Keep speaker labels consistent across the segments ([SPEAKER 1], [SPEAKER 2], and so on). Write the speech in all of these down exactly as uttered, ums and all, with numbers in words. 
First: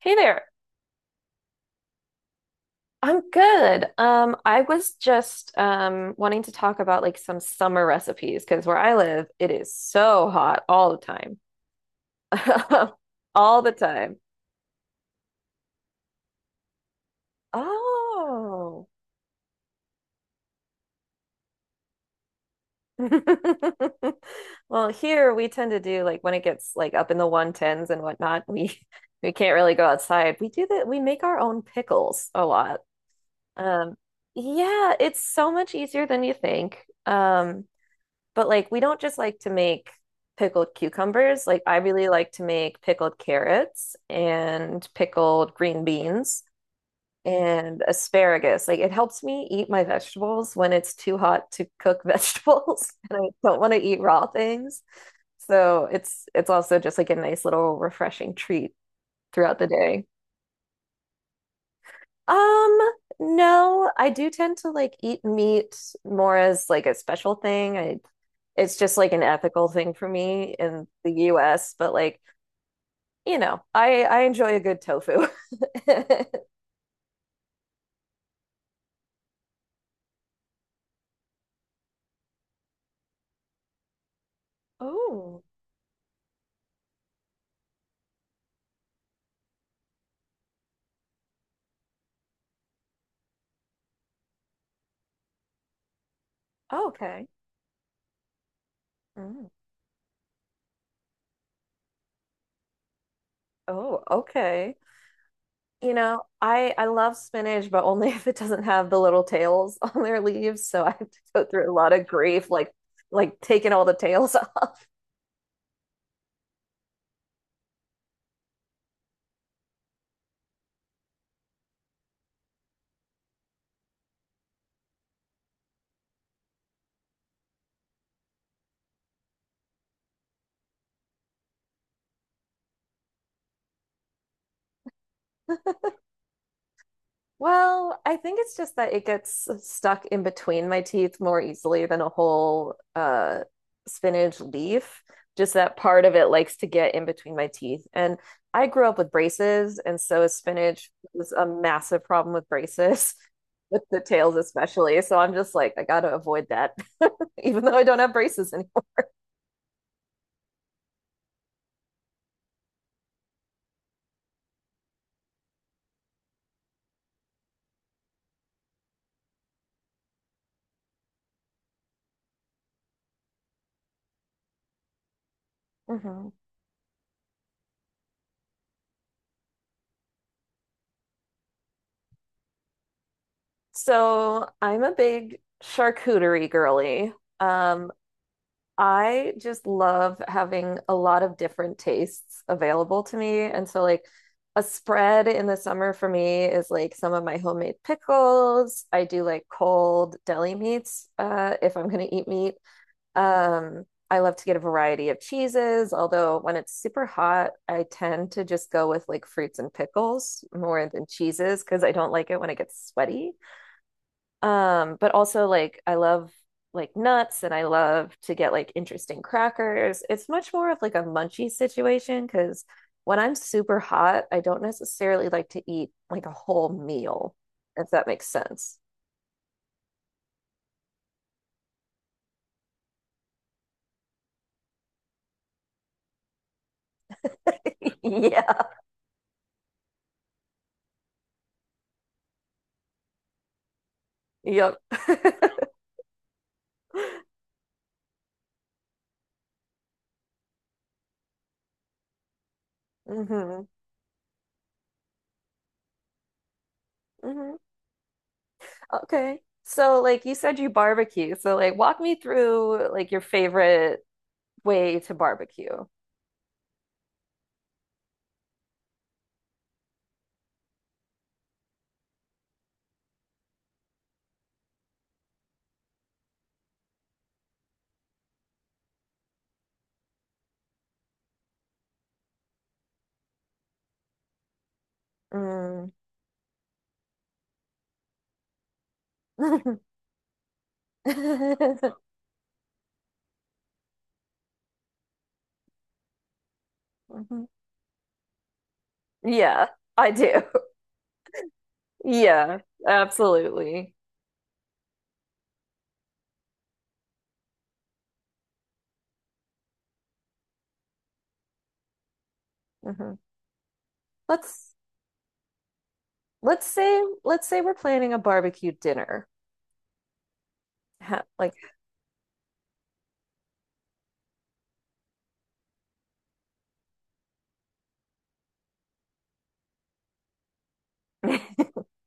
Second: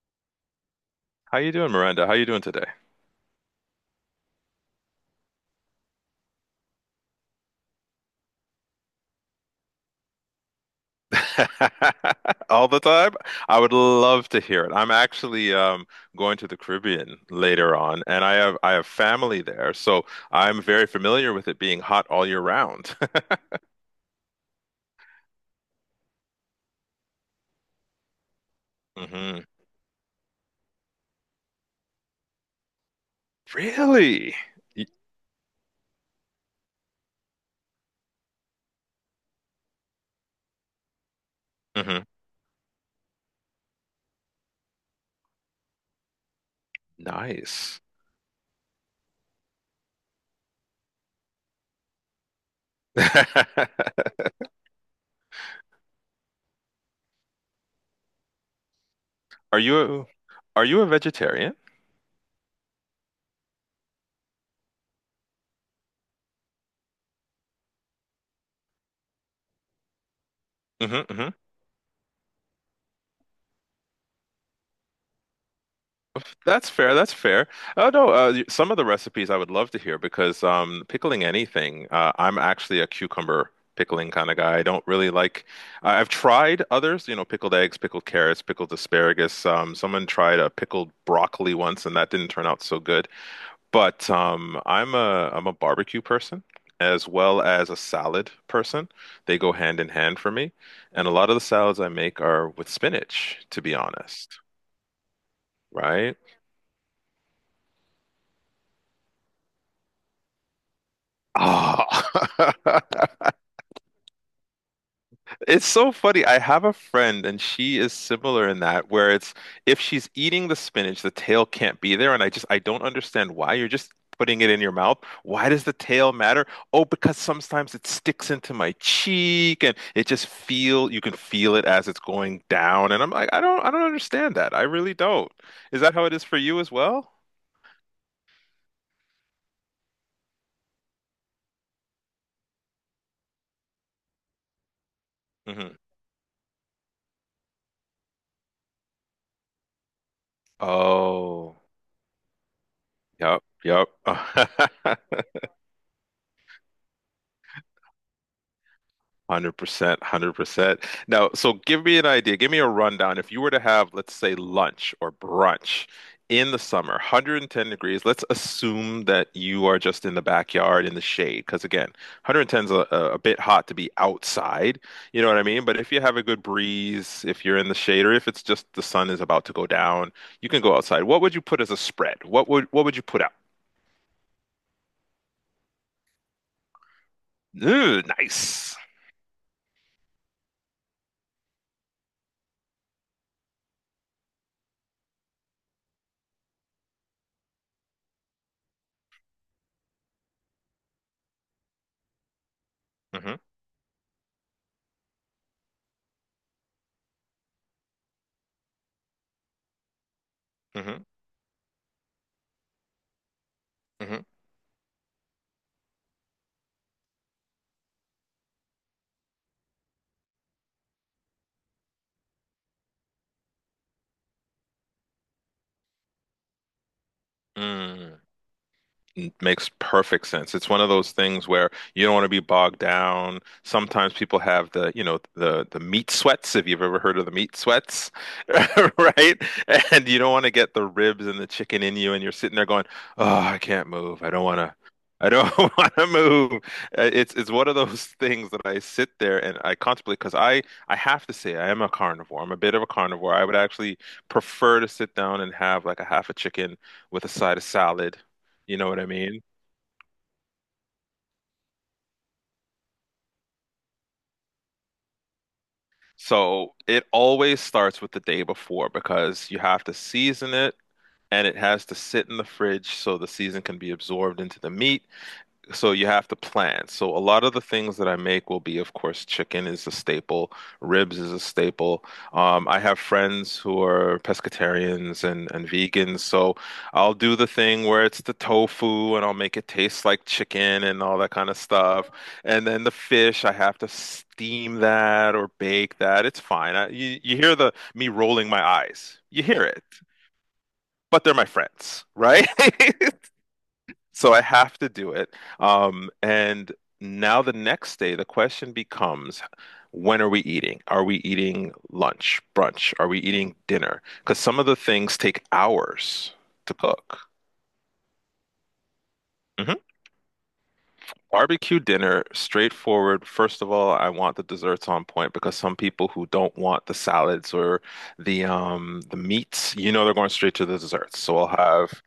[SPEAKER 1] Hey there.
[SPEAKER 2] How you doing, Miranda? How you doing today?
[SPEAKER 1] I'm good. Um, I was just um wanting to talk about like some summer recipes because where I live, it is so hot all the time.
[SPEAKER 2] All the time? I
[SPEAKER 1] All the
[SPEAKER 2] would
[SPEAKER 1] time.
[SPEAKER 2] love to hear it. I'm actually um, going to the Caribbean later on, and I have I have
[SPEAKER 1] Oh.
[SPEAKER 2] family there, so I'm very familiar with it being hot all year round.
[SPEAKER 1] Well, here we tend to do like when it gets like up in the one tens and whatnot, we we
[SPEAKER 2] hmm.
[SPEAKER 1] can't really go outside. We do that, we make our own pickles a lot. Um,
[SPEAKER 2] Really?
[SPEAKER 1] yeah, it's so much easier than you think. Um, But like we don't just like to make pickled cucumbers. Like I
[SPEAKER 2] hmm.
[SPEAKER 1] really like to make pickled carrots and pickled green beans
[SPEAKER 2] Nice.
[SPEAKER 1] and asparagus. Like it helps me eat my vegetables when it's too hot to cook vegetables and I don't want to eat raw things. So it's it's also just like a nice little refreshing treat
[SPEAKER 2] Are
[SPEAKER 1] throughout the
[SPEAKER 2] you
[SPEAKER 1] day.
[SPEAKER 2] a, are you a vegetarian?
[SPEAKER 1] Um, no, I do tend to like eat meat more as like a special thing. I it's just like an ethical thing for me in the
[SPEAKER 2] hmm.
[SPEAKER 1] U S, but like, you know, I I enjoy a good tofu.
[SPEAKER 2] That's fair. That's fair. Oh no, uh, y- some of the recipes I would love to hear because um, pickling anything, uh, I'm actually a cucumber pickling kind of guy. I don't really
[SPEAKER 1] Oh,
[SPEAKER 2] like. I- I've tried others, you know, pickled eggs, pickled carrots, pickled asparagus. Um, someone tried a pickled broccoli once, and that didn't turn out so good. But um, I'm a I'm a barbecue person as
[SPEAKER 1] okay.
[SPEAKER 2] well as a salad person. They
[SPEAKER 1] Mm.
[SPEAKER 2] go hand in hand for me, and a lot of the salads I make are with spinach, to be
[SPEAKER 1] Oh,
[SPEAKER 2] honest.
[SPEAKER 1] okay. You
[SPEAKER 2] Right?
[SPEAKER 1] know, I I love spinach, but only if it doesn't have the little tails on their leaves, so I have to go through a lot of grief
[SPEAKER 2] Ah,
[SPEAKER 1] like like taking all the tails
[SPEAKER 2] it's so funny. I have a friend, and she is similar in that, where it's if she's eating the spinach, the tail can't be there, and I just I don't understand why. You're just putting it in your mouth. Why does the tail matter? Oh, because sometimes it sticks into my cheek, and it just feel you can feel it as it's going down, and I'm like, I don't I don't understand that. I really don't. Is that how it is for you as well?
[SPEAKER 1] Well, I think it's just that it gets stuck in between my teeth more easily than a whole uh, spinach leaf. Just that
[SPEAKER 2] hmm.
[SPEAKER 1] part of it likes to get in between my teeth. And I grew up with braces, and so spinach was a
[SPEAKER 2] Oh,
[SPEAKER 1] massive problem with braces,
[SPEAKER 2] yep,
[SPEAKER 1] with
[SPEAKER 2] yep.
[SPEAKER 1] the tails especially. So I'm just like, I gotta avoid that, even though I don't have braces anymore.
[SPEAKER 2] one hundred percent, one hundred percent. Now, so give me an idea. Give me a rundown. If you were to have, let's say, lunch or brunch in the summer, a hundred and ten degrees, let's assume that you are just in the backyard in the shade. Because again, a hundred and ten is a, a a bit hot to be outside. You know what I mean? But if you have a
[SPEAKER 1] Mhm.
[SPEAKER 2] good breeze, if you're in the shade, or if it's just the sun is about to go down, you can go outside. What would you put as a spread? What would what would you put out?
[SPEAKER 1] So I'm a big charcuterie girly. Um,
[SPEAKER 2] Ooh, nice.
[SPEAKER 1] I just love having a lot of different tastes available to me. And so, like, a spread in the summer for me is like some of my homemade pickles. I do like cold deli meats uh, if I'm going to eat meat.
[SPEAKER 2] hmm.
[SPEAKER 1] Um, I love to get a variety of cheeses, although when it's super hot, I tend to just go with like fruits and pickles more
[SPEAKER 2] hmm.
[SPEAKER 1] than cheeses because I don't like it when it gets sweaty. Um, but also like I love like nuts and I love to get like interesting crackers. It's much more of like a munchy situation because when I'm super hot, I don't necessarily like to eat like a whole meal, if that
[SPEAKER 2] hmm.
[SPEAKER 1] makes sense.
[SPEAKER 2] N- Makes perfect sense. It's one of those things where you don't want to be bogged down. Sometimes people have the, you know, the the meat sweats, if you've ever heard of the meat sweats,
[SPEAKER 1] Yeah.
[SPEAKER 2] right? And you don't want to get the ribs and the chicken in you, and you're sitting there going, "Oh, I can't move. I don't want to.
[SPEAKER 1] Yep.
[SPEAKER 2] I don't want to move." Uh, It's it's one of those things that I sit there and I contemplate because I I have to say I am a carnivore. I'm a bit of a carnivore. I would
[SPEAKER 1] hmm
[SPEAKER 2] actually prefer to sit down and have like a half a chicken with a side
[SPEAKER 1] hmm
[SPEAKER 2] of salad, you know what I
[SPEAKER 1] Okay.
[SPEAKER 2] mean?
[SPEAKER 1] So like you said you barbecue. So like walk me through like your favorite way to barbecue.
[SPEAKER 2] So it always starts with the day before because you have to season it and it has to sit in the fridge so the season can be absorbed into the meat. So you have to plan. So a lot of the things that I make will be, of course, chicken is a staple, ribs is a staple. Um, I have friends who are pescatarians and, and
[SPEAKER 1] Mm.
[SPEAKER 2] vegans, so I'll do the thing where it's the tofu and I'll make it taste like chicken and all that kind of stuff. And then the fish, I have to steam that or bake that. It's fine. I, you you
[SPEAKER 1] Mhm.
[SPEAKER 2] hear the me rolling my eyes. You hear
[SPEAKER 1] Yeah,
[SPEAKER 2] it,
[SPEAKER 1] I do.
[SPEAKER 2] but they're my friends, right?
[SPEAKER 1] Yeah, absolutely.
[SPEAKER 2] So I have to do it. Um, and now the next day, the question becomes, when are we eating? Are we eating lunch, brunch? Are
[SPEAKER 1] Hmm
[SPEAKER 2] we eating dinner? Because some of
[SPEAKER 1] Let's
[SPEAKER 2] the things take hours
[SPEAKER 1] let's
[SPEAKER 2] to
[SPEAKER 1] say
[SPEAKER 2] cook.
[SPEAKER 1] let's say we're planning a barbecue dinner.
[SPEAKER 2] hmm.
[SPEAKER 1] Ha- like,
[SPEAKER 2] Barbecue dinner, straightforward. First of all, I want the desserts on point because some people who don't want the salads or the um the meats, you know, they're going straight to the desserts. So I'll have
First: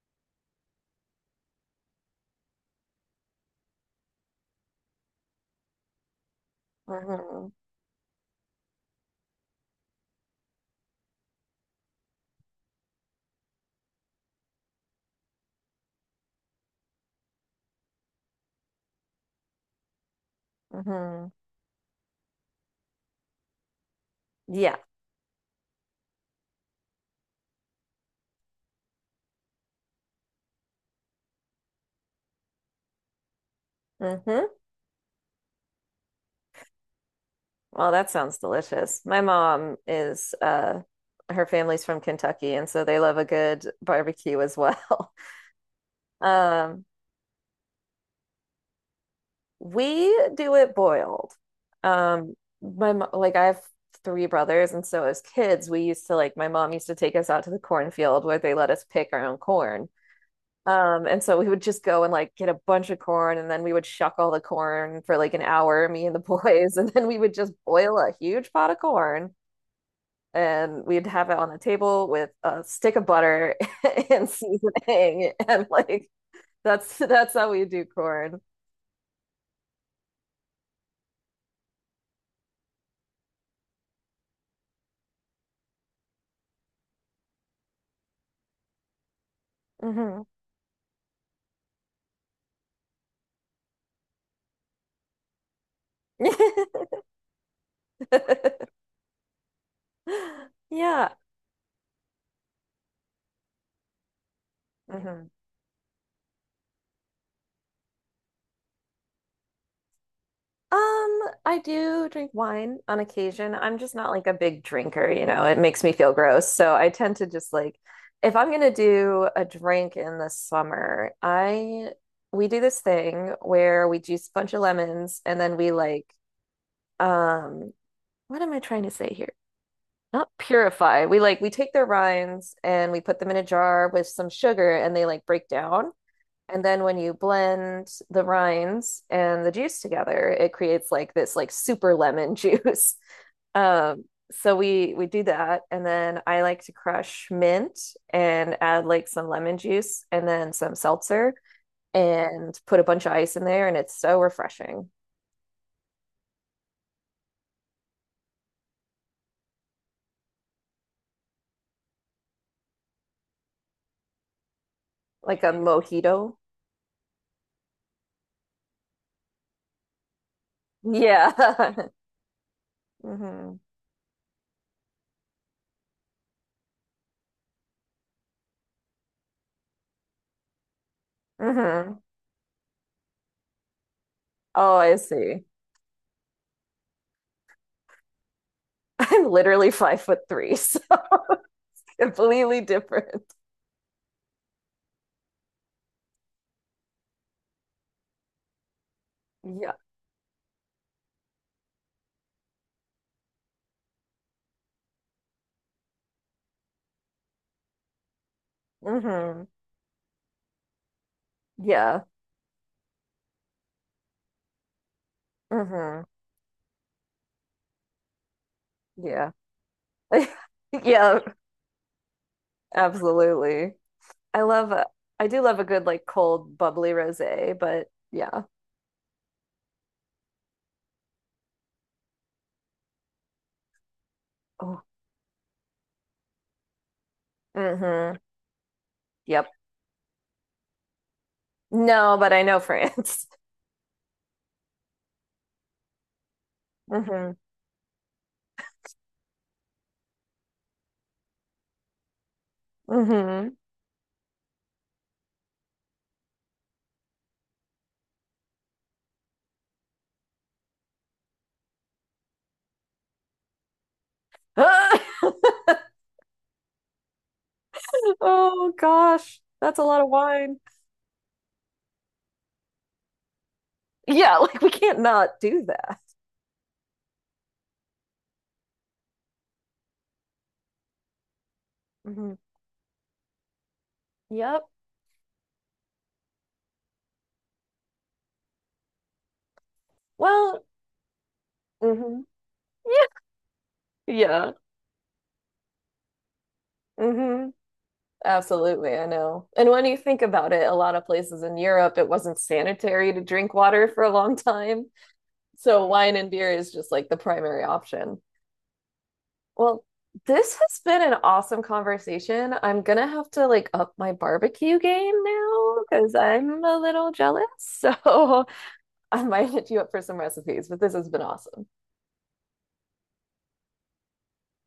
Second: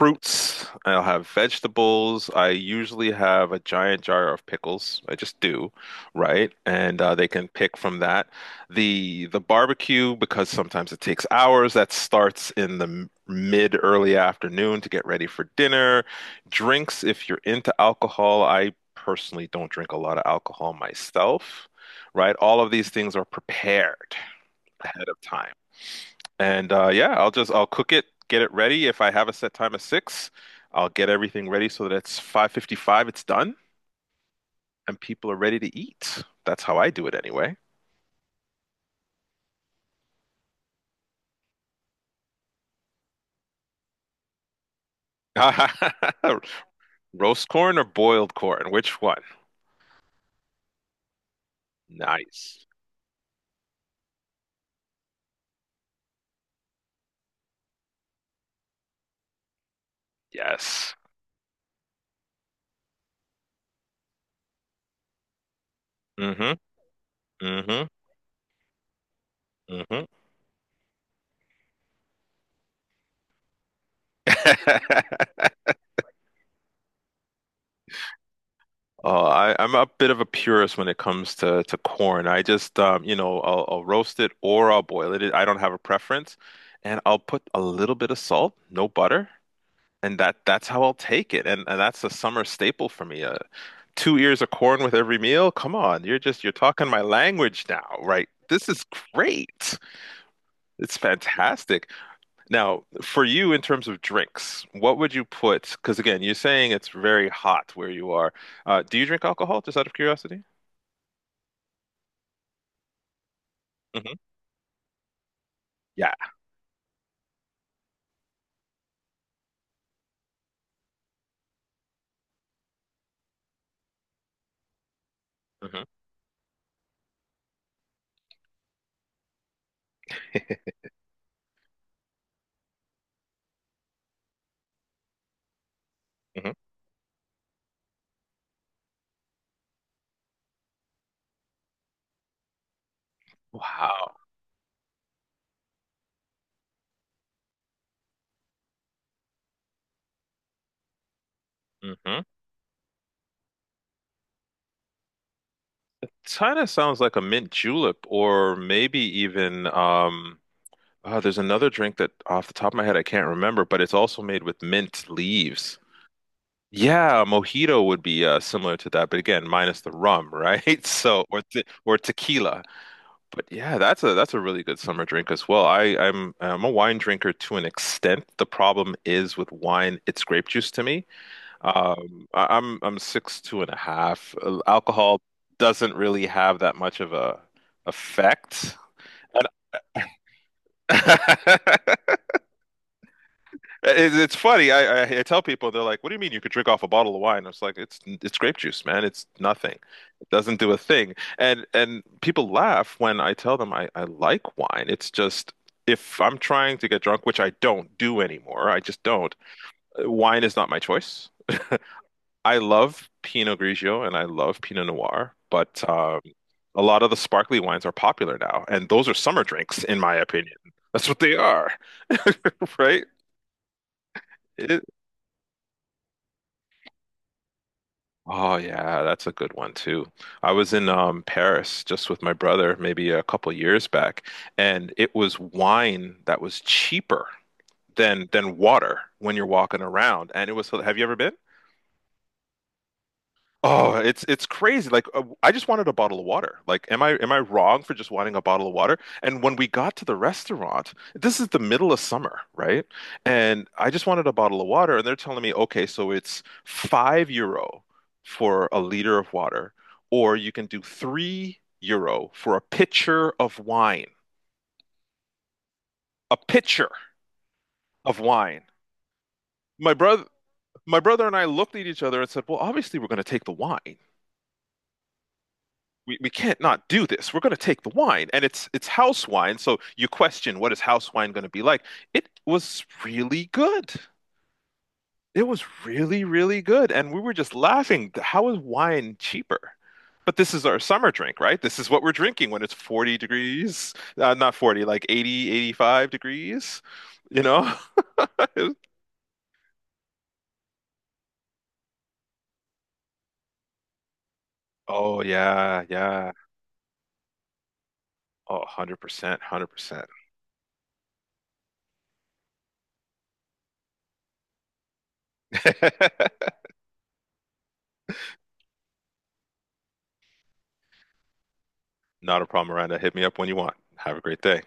[SPEAKER 2] fruits. I'll have vegetables. I usually have a giant jar of pickles. I just do, right? And uh, they can
[SPEAKER 1] hmm
[SPEAKER 2] pick from that. The the barbecue, because sometimes it takes hours, that starts in the m- mid early afternoon to get ready for dinner. Drinks, if you're into alcohol, I personally don't drink a lot of alcohol
[SPEAKER 1] hmm
[SPEAKER 2] myself, right? All of these things are prepared
[SPEAKER 1] Yeah.
[SPEAKER 2] ahead of time. And uh, yeah, I'll just I'll cook it, get it ready. If I have a set time of six, I'll get everything ready so that it's five fifty-five, it's done,
[SPEAKER 1] hmm
[SPEAKER 2] and people are ready to eat. That's how I do it anyway.
[SPEAKER 1] Well, that sounds delicious. My mom is uh her family's from Kentucky, and so they love a good barbecue as well. Um,
[SPEAKER 2] Roast corn or boiled corn? Which one?
[SPEAKER 1] we do it boiled. Um,
[SPEAKER 2] Nice.
[SPEAKER 1] my mo- like I have three brothers, and so as kids, we used to like my mom used to take us out to the cornfield where they let us pick our own corn.
[SPEAKER 2] Yes.
[SPEAKER 1] Um, and so we would just go and like get a bunch of corn and then we would shuck all the corn for like an hour, me and the
[SPEAKER 2] Mm-hmm.
[SPEAKER 1] boys, and then we would just
[SPEAKER 2] Mm-hmm.
[SPEAKER 1] boil a huge pot of corn
[SPEAKER 2] Mm-hmm.
[SPEAKER 1] and we'd have it on the table with a stick of butter and seasoning and like that's that's how we do corn.
[SPEAKER 2] Oh, I, I'm a bit of a purist when it comes to, to corn. I just, um, you know, I'll, I'll roast it or I'll boil it. I don't have a preference. And I'll put a little bit of salt, no butter, and
[SPEAKER 1] Hmm
[SPEAKER 2] that that's how I'll take it. And and that's a summer staple for me. Uh, two ears of corn with every meal. Come on, you're just you're talking my language now, right? This is great. It's
[SPEAKER 1] Yeah.
[SPEAKER 2] fantastic. Now, for you in terms of drinks, what would you
[SPEAKER 1] hmm
[SPEAKER 2] put? Because again, you're saying it's very hot where you are. Uh, do you drink alcohol, just out of curiosity?
[SPEAKER 1] Um, I do drink wine on occasion. I'm just not
[SPEAKER 2] hmm.
[SPEAKER 1] like a big drinker, you know, it makes me feel
[SPEAKER 2] Yeah.
[SPEAKER 1] gross. So I tend to just like, if I'm gonna do a drink in the summer, I we do this thing where we juice a bunch of lemons and then we
[SPEAKER 2] hmm.
[SPEAKER 1] like, um, what am I trying to say here? Not purify. We like we take their rinds and we put them in a jar with some sugar and they like break down.
[SPEAKER 2] hmm.
[SPEAKER 1] And then when you blend the rinds and the juice together, it creates like this like super lemon juice. Um,
[SPEAKER 2] Wow.
[SPEAKER 1] so we we do that, and then I like to crush mint and add like some lemon juice and then some seltzer
[SPEAKER 2] hmm.
[SPEAKER 1] and put a bunch of ice in there, and it's so refreshing,
[SPEAKER 2] Kind of sounds like a mint julep, or maybe even um, oh, there's another drink that off the top of my head I can't remember, but it's also made with mint
[SPEAKER 1] like a
[SPEAKER 2] leaves.
[SPEAKER 1] mojito.
[SPEAKER 2] Yeah, a mojito would be uh, similar to that, but again, minus the rum, right? So
[SPEAKER 1] Yeah.
[SPEAKER 2] or te or tequila. But
[SPEAKER 1] hmm
[SPEAKER 2] yeah, that's a that's a really good summer drink as well. I I'm I'm a wine drinker to an extent. The problem is with wine, it's grape juice to me.
[SPEAKER 1] hmm
[SPEAKER 2] Um, I, I'm I'm six two and a half. Uh,
[SPEAKER 1] Oh, I
[SPEAKER 2] Alcohol
[SPEAKER 1] see.
[SPEAKER 2] doesn't really have that much of a effect.
[SPEAKER 1] I'm literally five foot three, so
[SPEAKER 2] And
[SPEAKER 1] completely different.
[SPEAKER 2] It, it's funny. I, I I tell people they're like, "What do you mean you could drink off a bottle of wine?" I was like, "It's it's grape juice, man. It's
[SPEAKER 1] Yeah.
[SPEAKER 2] nothing. It doesn't do a thing." And and people laugh when I tell them I I like wine. It's just if I'm trying to get drunk, which I don't do anymore, I just don't.
[SPEAKER 1] hmm
[SPEAKER 2] uh, Wine is not my choice.
[SPEAKER 1] Yeah.
[SPEAKER 2] I love Pinot Grigio and I love Pinot Noir, but
[SPEAKER 1] hmm
[SPEAKER 2] um, a lot of the sparkly wines are popular now, and those are
[SPEAKER 1] Yeah.
[SPEAKER 2] summer drinks, in my opinion. That's
[SPEAKER 1] Yeah,
[SPEAKER 2] what they are, right?
[SPEAKER 1] absolutely. I love a, I do love a good like cold bubbly rosé, but yeah.
[SPEAKER 2] Oh yeah, that's a good one too. I was in um, Paris just with my brother maybe a couple years back,
[SPEAKER 1] Oh.
[SPEAKER 2] and it was wine that was cheaper
[SPEAKER 1] hmm
[SPEAKER 2] than than water when you're
[SPEAKER 1] Yep.
[SPEAKER 2] walking around. And it was, have you ever been?
[SPEAKER 1] No, but I know France.
[SPEAKER 2] Oh, it's it's crazy. Like uh, I just wanted a bottle of water. Like am I am
[SPEAKER 1] hmm
[SPEAKER 2] I wrong for just wanting a bottle of water? And when we got to the restaurant, this is the middle of summer, right?
[SPEAKER 1] hmm
[SPEAKER 2] And I just wanted a bottle of water and they're telling me, "Okay, so it's five euro for a liter of water or you can do three euro for a pitcher of wine." A pitcher of wine.
[SPEAKER 1] Oh gosh, that's a
[SPEAKER 2] My
[SPEAKER 1] lot of
[SPEAKER 2] brother
[SPEAKER 1] wine.
[SPEAKER 2] my brother and I looked at each other and said, "Well, obviously we're going to take the wine."
[SPEAKER 1] Yeah, like we can't not do that.
[SPEAKER 2] we, we can't not do this. We're going to take the wine, and it's it's house wine. So you question what is house wine going to be like? It
[SPEAKER 1] Hmm
[SPEAKER 2] was really good.
[SPEAKER 1] Yep.
[SPEAKER 2] It was really, really good, and we were just laughing. How is wine cheaper? But this
[SPEAKER 1] Well,
[SPEAKER 2] is our summer drink, right? This is what we're
[SPEAKER 1] hmm
[SPEAKER 2] drinking when it's
[SPEAKER 1] Yeah.
[SPEAKER 2] forty degrees, uh,
[SPEAKER 1] Yeah.
[SPEAKER 2] not forty, like eighty, eighty-five degrees, you
[SPEAKER 1] hmm
[SPEAKER 2] know?
[SPEAKER 1] Absolutely, I know. And when you think about it, a lot of places in Europe, it wasn't sanitary to drink water for a long time.
[SPEAKER 2] Oh, yeah,
[SPEAKER 1] So wine and
[SPEAKER 2] yeah.
[SPEAKER 1] beer is just like the primary option.
[SPEAKER 2] Oh, one hundred percent,
[SPEAKER 1] Well,
[SPEAKER 2] one hundred percent.
[SPEAKER 1] this has been an awesome conversation. I'm gonna have to like up my barbecue game now because I'm a little jealous. So I might hit you up for some recipes, but this has been awesome.
[SPEAKER 2] Not a problem, Miranda. Hit me up when you want. Have a great day.